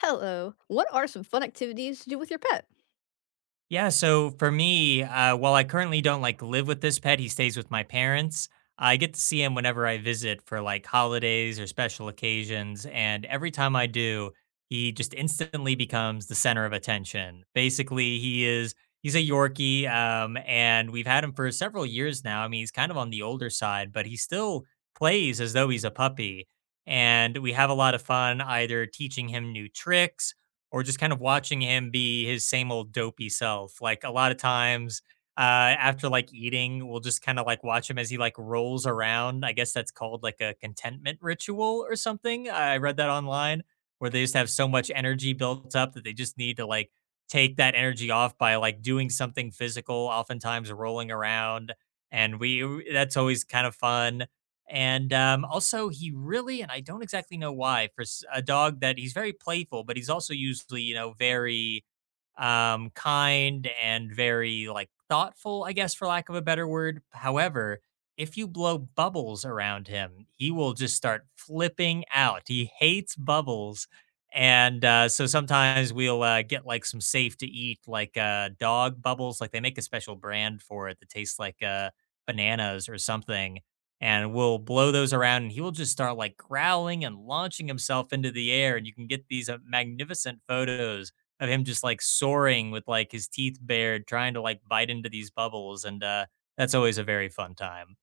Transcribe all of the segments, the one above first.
Hello. What are some fun activities to do with your pet? Yeah, so for me, while I currently don't like live with this pet, he stays with my parents. I get to see him whenever I visit for like holidays or special occasions, and every time I do, he just instantly becomes the center of attention. Basically, he's a Yorkie, and we've had him for several years now. I mean, he's kind of on the older side, but he still plays as though he's a puppy, and we have a lot of fun either teaching him new tricks or just kind of watching him be his same old dopey self. Like a lot of times, after like eating, we'll just kind of like watch him as he like rolls around. I guess that's called like a contentment ritual or something. I read that online where they just have so much energy built up that they just need to like take that energy off by like doing something physical, oftentimes rolling around. That's always kind of fun. And also, he really, and I don't exactly know why, for a dog that he's very playful, but he's also usually, you know, very kind and very like thoughtful, I guess, for lack of a better word. However, if you blow bubbles around him, he will just start flipping out. He hates bubbles. And so sometimes we'll get like some safe to eat, like dog bubbles. Like they make a special brand for it that tastes like bananas or something and will blow those around and he will just start like growling and launching himself into the air and you can get these magnificent photos of him just like soaring with like his teeth bared trying to like bite into these bubbles and that's always a very fun time.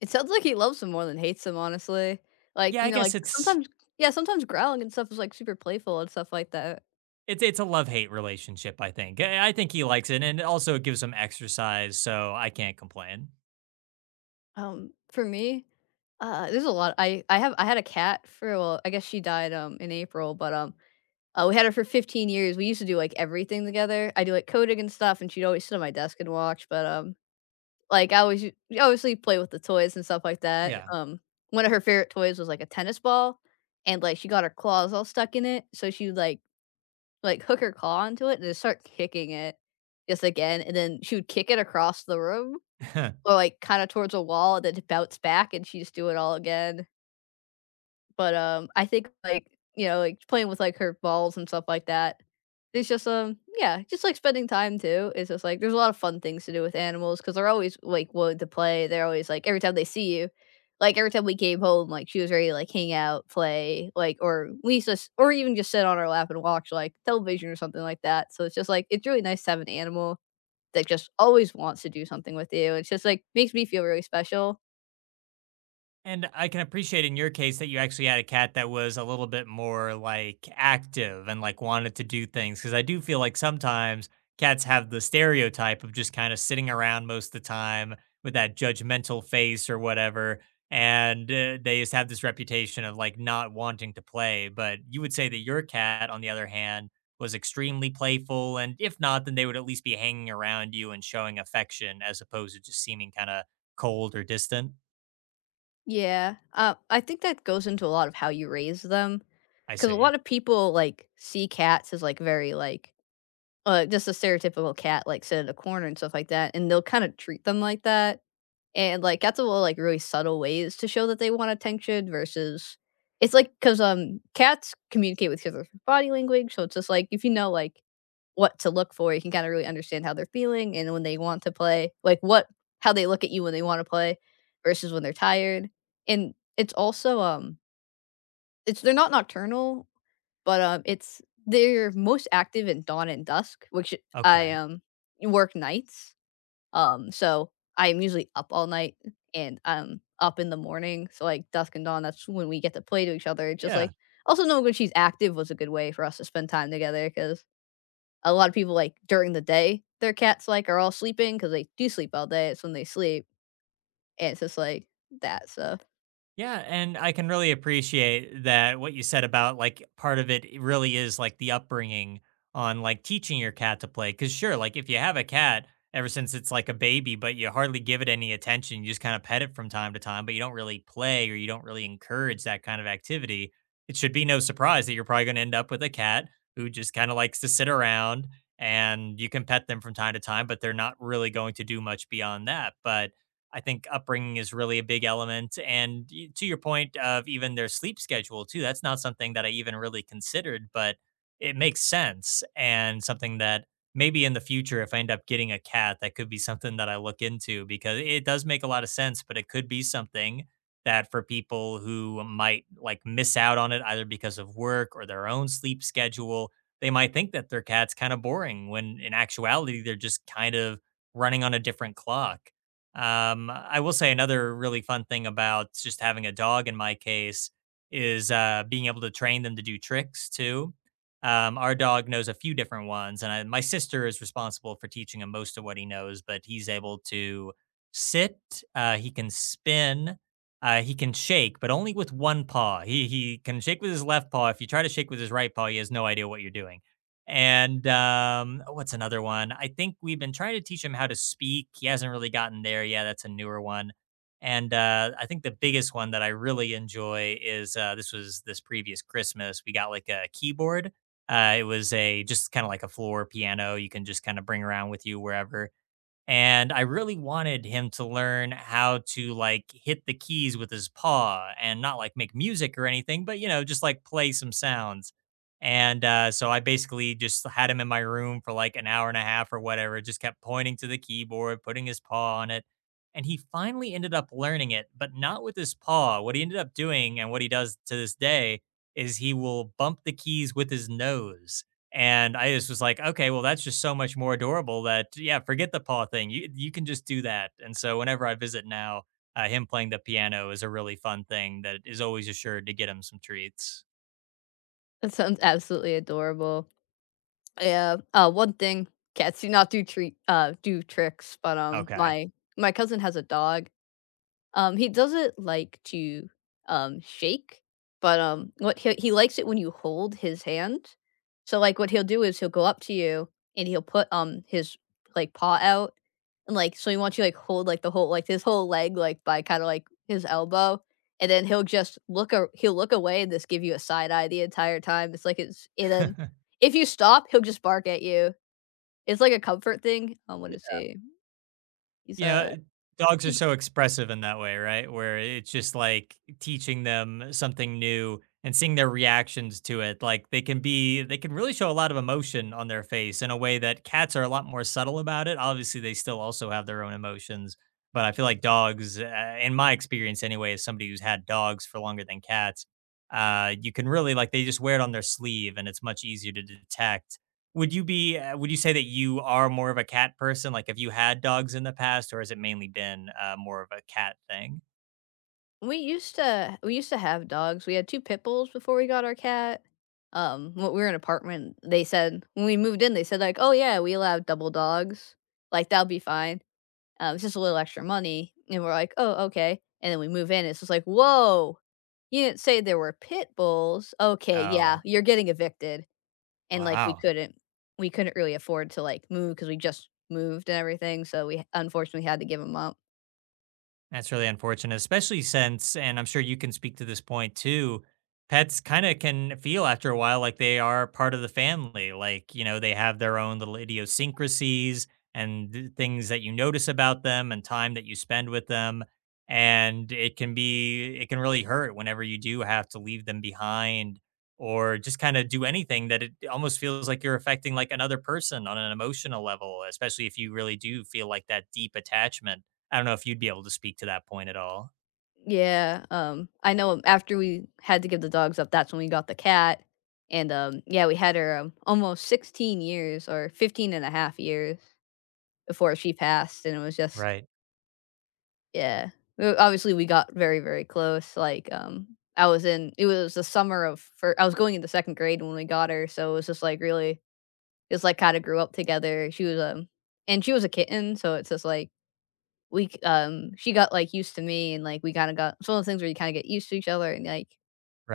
It sounds like he loves them more than hates them, honestly. Like, Yeah, you know, like sometimes yeah, sometimes growling and stuff is like super playful and stuff like that. It's a love-hate relationship. I think he likes it and also it gives him exercise, so I can't complain. For me, there's a lot. I had a cat for, well, I guess she died in April, but we had her for 15 years. We used to do like everything together. I do like coding and stuff and she'd always sit on my desk and watch, but like, I always u obviously play with the toys and stuff like that. Yeah. One of her favorite toys was, like, a tennis ball, and, like, she got her claws all stuck in it, so she would, like, hook her claw onto it and then start kicking it just again, and then she would kick it across the room, or, like, kinda towards a wall and then bounce back, and she just do it all again. But, I think, like, you know, like, playing with, like, her balls and stuff like that, it's just, yeah, just, like, spending time too. It's just, like, there's a lot of fun things to do with animals because 'cause they're always, like, willing to play. They're always, like every time they see you, like, every time we came home, like, she was ready to, like, hang out, play, like or we used to s or even just sit on our lap and watch, like, television or something like that. So it's just, like it's really nice to have an animal that just always wants to do something with you. It's just, like, makes me feel really special. And I can appreciate in your case that you actually had a cat that was a little bit more like active and like wanted to do things. Cause I do feel like sometimes cats have the stereotype of just kind of sitting around most of the time with that judgmental face or whatever. And they just have this reputation of like not wanting to play. But you would say that your cat, on the other hand, was extremely playful. And if not, then they would at least be hanging around you and showing affection as opposed to just seeming kind of cold or distant. Yeah, I think that goes into a lot of how you raise them, I because a see. lot of people, like, see cats as, like, very, like, just a stereotypical cat, like, sit in a corner and stuff like that, and they'll kinda treat them like that. And, like, that's a little, like, really subtle ways to show that they want attention versus it's like because cats communicate with each other through body language, so it's just like, if you know, like, what to look for, you can kinda really understand how they're feeling and when they want to play, like, what how they look at you when they wanna play versus when they're tired. And it's also, it's they're not nocturnal, but, it's they're most active in dawn and dusk, which I, Okay. Work nights. So I am usually up all night and I'm up in the morning, so, like, dusk and dawn, that's when we get to play to each other. It's just, Yeah. like also knowing when she's active was a good way for us to spend time together. Because a lot of people, like, during the day, their cats, like, are all sleeping because they do sleep all day, it's when they sleep, and it's just like that, so Yeah. And I can really appreciate that what you said about like part of it really is like the upbringing on like teaching your cat to play. Cause sure, like if you have a cat ever since it's like a baby, but you hardly give it any attention, you just kind of pet it from time to time, but you don't really play or you don't really encourage that kind of activity. It should be no surprise that you're probably going to end up with a cat who just kind of likes to sit around and you can pet them from time to time, but they're not really going to do much beyond that. But I think upbringing is really a big element. And to your point of even their sleep schedule, too, that's not something that I even really considered, but it makes sense. And something that maybe in the future, if I end up getting a cat, that could be something that I look into because it does make a lot of sense, but it could be something that for people who might like miss out on it either because of work or their own sleep schedule, they might think that their cat's kind of boring when in actuality, they're just kind of running on a different clock. I will say another really fun thing about just having a dog in my case is being able to train them to do tricks too. Our dog knows a few different ones, and my sister is responsible for teaching him most of what he knows. But he's able to sit, he can spin, he can shake, but only with one paw. He can shake with his left paw. If you try to shake with his right paw, he has no idea what you're doing. And what's another one? I think we've been trying to teach him how to speak. He hasn't really gotten there. Yeah, that's a newer one. And I think the biggest one that I really enjoy is this was this previous Christmas. We got like a keyboard. It was a just kind of like a floor piano you can just kind of bring around with you wherever and I really wanted him to learn how to like hit the keys with his paw and not like make music or anything, but you know, just like play some sounds. And so I basically just had him in my room for like an hour and a half or whatever, just kept pointing to the keyboard, putting his paw on it. And he finally ended up learning it, but not with his paw. What he ended up doing and what he does to this day is he will bump the keys with his nose. And I just was like, okay, well, that's just so much more adorable that, yeah, forget the paw thing. You can just do that. And so whenever I visit now, him playing the piano is a really fun thing that is always assured to get him some treats. that sounds absolutely adorable. Yeah, one thing, cats do not do treat do tricks, but, Okay. my cousin has a dog. He doesn't like to, shake, but, what he likes it when you hold his hand. So, like, what he'll do is he'll go up to you, and he'll put, his, like, paw out, and, like so he wants you, like, hold, like, the whole like, his whole leg, like, by kinda, like, his elbow, and then he'll just look a he'll look away and just give you a side eye the entire time. It's like it's and then if you stop, he'll just bark at you. It's like a comfort thing, I want to say. He's You a know, dogs are he's so expressive in that way, right? Where it's just like teaching them something new and seeing their reactions to it. Like they can really show a lot of emotion on their face in a way that cats are a lot more subtle about it. Obviously, they still also have their own emotions, but I feel like dogs, in my experience anyway, as somebody who's had dogs for longer than cats, you can really like they just wear it on their sleeve and it's much easier to detect. Would you be would you say that you are more of a cat person? Like, have you had dogs in the past, or has it mainly been, more of a cat thing? We used to have dogs. We had 2 pit bulls before we got our cat. When we were in an apartment, they said when we moved in, they said, like, "Oh, yeah, we allow double dogs. Like, that'll be fine. It's just a little extra money." And we're like, "Oh, okay." And then we move in, it's just like, "Whoa, you didn't say there were pit bulls. Okay, yeah, Oh, you're getting evicted." And, like, we wow. couldn't really afford to, like, move because we just moved and everything, so we unfortunately had to give them up. That's really unfortunate, especially since, and I'm sure you can speak to this point too, pets kind of can feel after a while like they are part of the family. Like, you know, they have their own little idiosyncrasies and things that you notice about them and time that you spend with them. And it can really hurt whenever you do have to leave them behind or just kind of do anything that it almost feels like you're affecting like another person on an emotional level, especially if you really do feel like that deep attachment. I don't know if you'd be able to speak to that point at all. Yeah, I know after we had to give the dogs up, that's when we got the cat, and, yeah, we had her, almost 16 years or 15 and a half years before she passed, and it was just Right, yeah. Obviously, we got very, very close, like, I was in it was the summer of fir I was going into 2nd grade when we got her, so it was just, like, really just, like, kinda grew up together. And she was a kitten, so it's just, like, we c she got, like, used to me, and, like, we kinda got it's one of those things where you kinda get used to each other, and, like,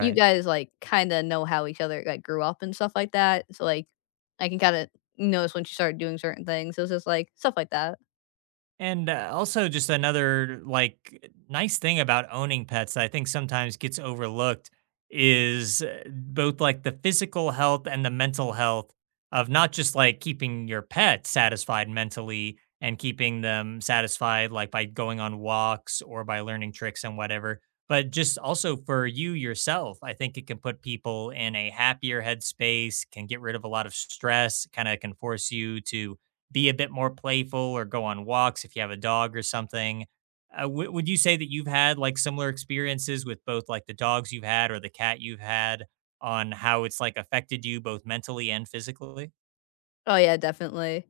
you guys, like, kinda know how each other, like, grew up and stuff like that, so, like, I can kinda notice when she started doing certain things, it was just, like, stuff like that. And also, just another like nice thing about owning pets that I think sometimes gets overlooked is both like the physical health and the mental health of not just like keeping your pet satisfied mentally and keeping them satisfied like by going on walks or by learning tricks and whatever, but just also for you yourself. I think it can put people in a happier headspace, can get rid of a lot of stress, kind of can force you to be a bit more playful or go on walks if you have a dog or something. Would you say that you've had like similar experiences with both like the dogs you've had or the cat you've had on how it's like affected you both mentally and physically? Oh, yeah, definitely.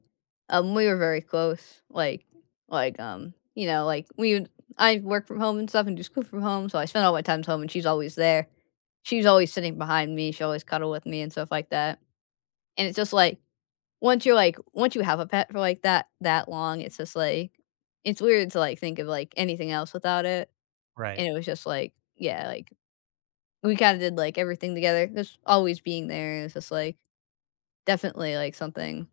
We were very close, like you know, like, we would I work from home and stuff and do school from home, so I spend all my time at home, and she's always there. She's always sitting behind me, she always cuddle with me and stuff like that, and it's just, like, once you're, like once you have a pet for, like, that long, it's just, like it's weird to, like, think of, like, anything else without it. Right. And it was just like yeah, like, we kinda did, like, everything together, just always being there, it's just, like, definitely, like, something.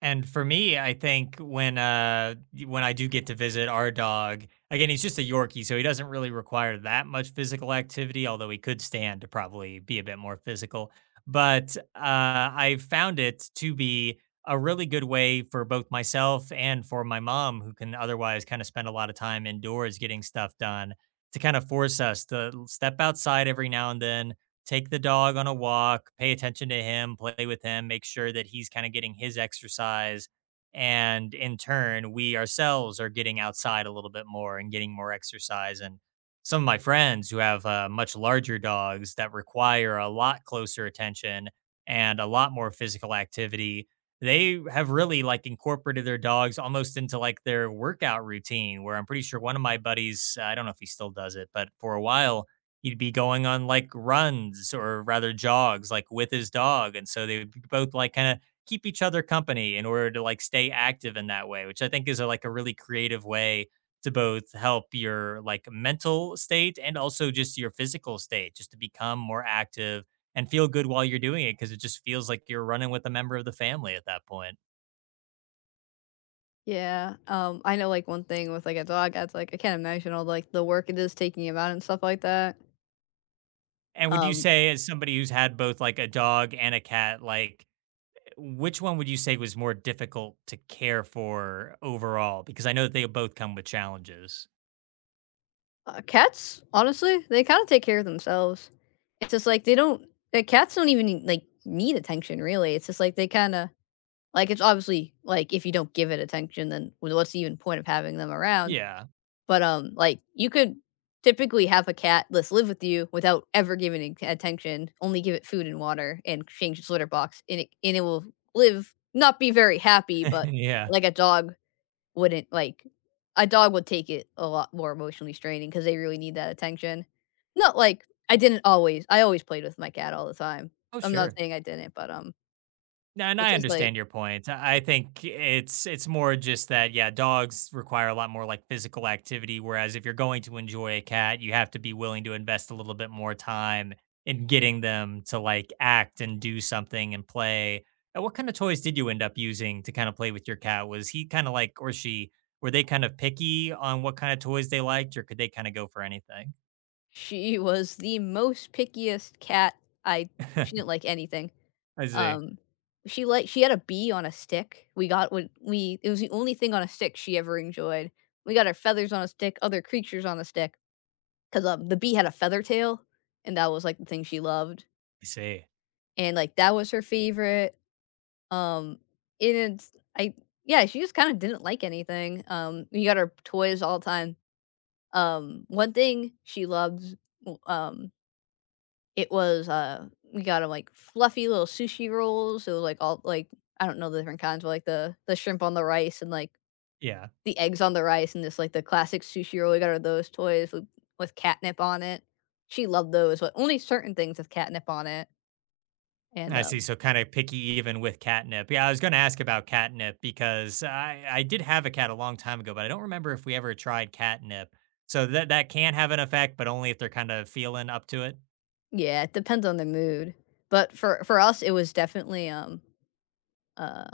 And for me, I think when when I do get to visit our dog, again, he's just a Yorkie, so he doesn't really require that much physical activity, although he could stand to probably be a bit more physical. But I found it to be a really good way for both myself and for my mom, who can otherwise kind of spend a lot of time indoors getting stuff done, to kind of force us to step outside every now and then take the dog on a walk, pay attention to him, play with him, make sure that he's kind of getting his exercise. And in turn, we ourselves are getting outside a little bit more and getting more exercise. And some of my friends who have much larger dogs that require a lot closer attention and a lot more physical activity, they have really like incorporated their dogs almost into like their workout routine. Where I'm pretty sure one of my buddies, I don't know if he still does it, but for a while, he'd be going on like runs or rather jogs like with his dog and so they would both like kind of keep each other company in order to like stay active in that way, which I think is like a really creative way to both help your like mental state and also just your physical state just to become more active and feel good while you're doing it because it just feels like you're running with a member of the family at that point. Yeah, I know, like, one thing with, like, a dog, that's like I can't imagine all, like, the work it is taking him out and stuff like that. And would you Um, say as somebody who's had both like a dog and a cat like which one would you say was more difficult to care for overall? Because I know that they both come with challenges. Cats, honestly, they kinda take care of themselves. It's just like the cats don't even need attention, really. It's just like they kinda like, it's obviously like, if you don't give it attention, then w what's the even point of having them around? Yeah. But, like, you could typically have a cat that's live with you without ever giving it attention, only give it food and water and change its litter box, and it will live, not be very happy, but Yeah. like a dog wouldn't like a dog would take it a lot more emotionally straining because they really need that attention. Not like I didn't always I always played with my cat all the time. Oh, I'm not sure. saying I didn't, but, No, and it's I just like understand your point. I think it's more just that yeah, dogs require a lot more like physical activity whereas if you're going to enjoy a cat, you have to be willing to invest a little bit more time in getting them to like act and do something and play. And what kind of toys did you end up using to kind of play with your cat? Was he kind of like or she Were they kind of picky on what kind of toys they liked or could they kind of go for anything? she was the most pickiest cat. I She didn't like anything. I see. Um, she had a bee on a stick. We got what we It was the only thing on a stick she ever enjoyed. We got her feathers on a stick, other creatures on a stick, 'cause, the bee had a feather tail, and that was, like, the thing she loved, I see. and, like, that was her favorite, um, and it's I yeah, she just kinda didn't like anything. We got her toys all the time. One thing she loved w it was, we got them like, fluffy little sushi rolls. It was, like, all like, I don't know the different kinds, but, like, the shrimp on the rice and, like, Yeah. the eggs on the rice and this like, the classic sushi roll, we got her those toys with catnip on it. She loved those, but only certain things with catnip on it, and, I see. So kind of picky even with catnip. Yeah, I was going to ask about catnip because I did have a cat a long time ago, but I don't remember if we ever tried catnip. So that can have an effect, but only if they're kind of feeling up to it. yeah, it depends on the mood. But for us, it was definitely, uh,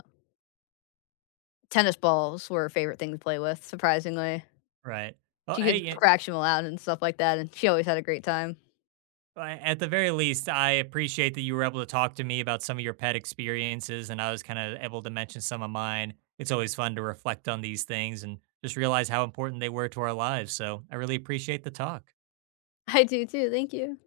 tennis balls were her favorite thing to play with, surprisingly. Right. Well, She could hey, eh, scratch them out and stuff like that, and she always had a great time. At the very least, I appreciate that you were able to talk to me about some of your pet experiences, and I was kind of able to mention some of mine. It's always fun to reflect on these things and just realize how important they were to our lives. So I really appreciate the talk. I do too, thank you.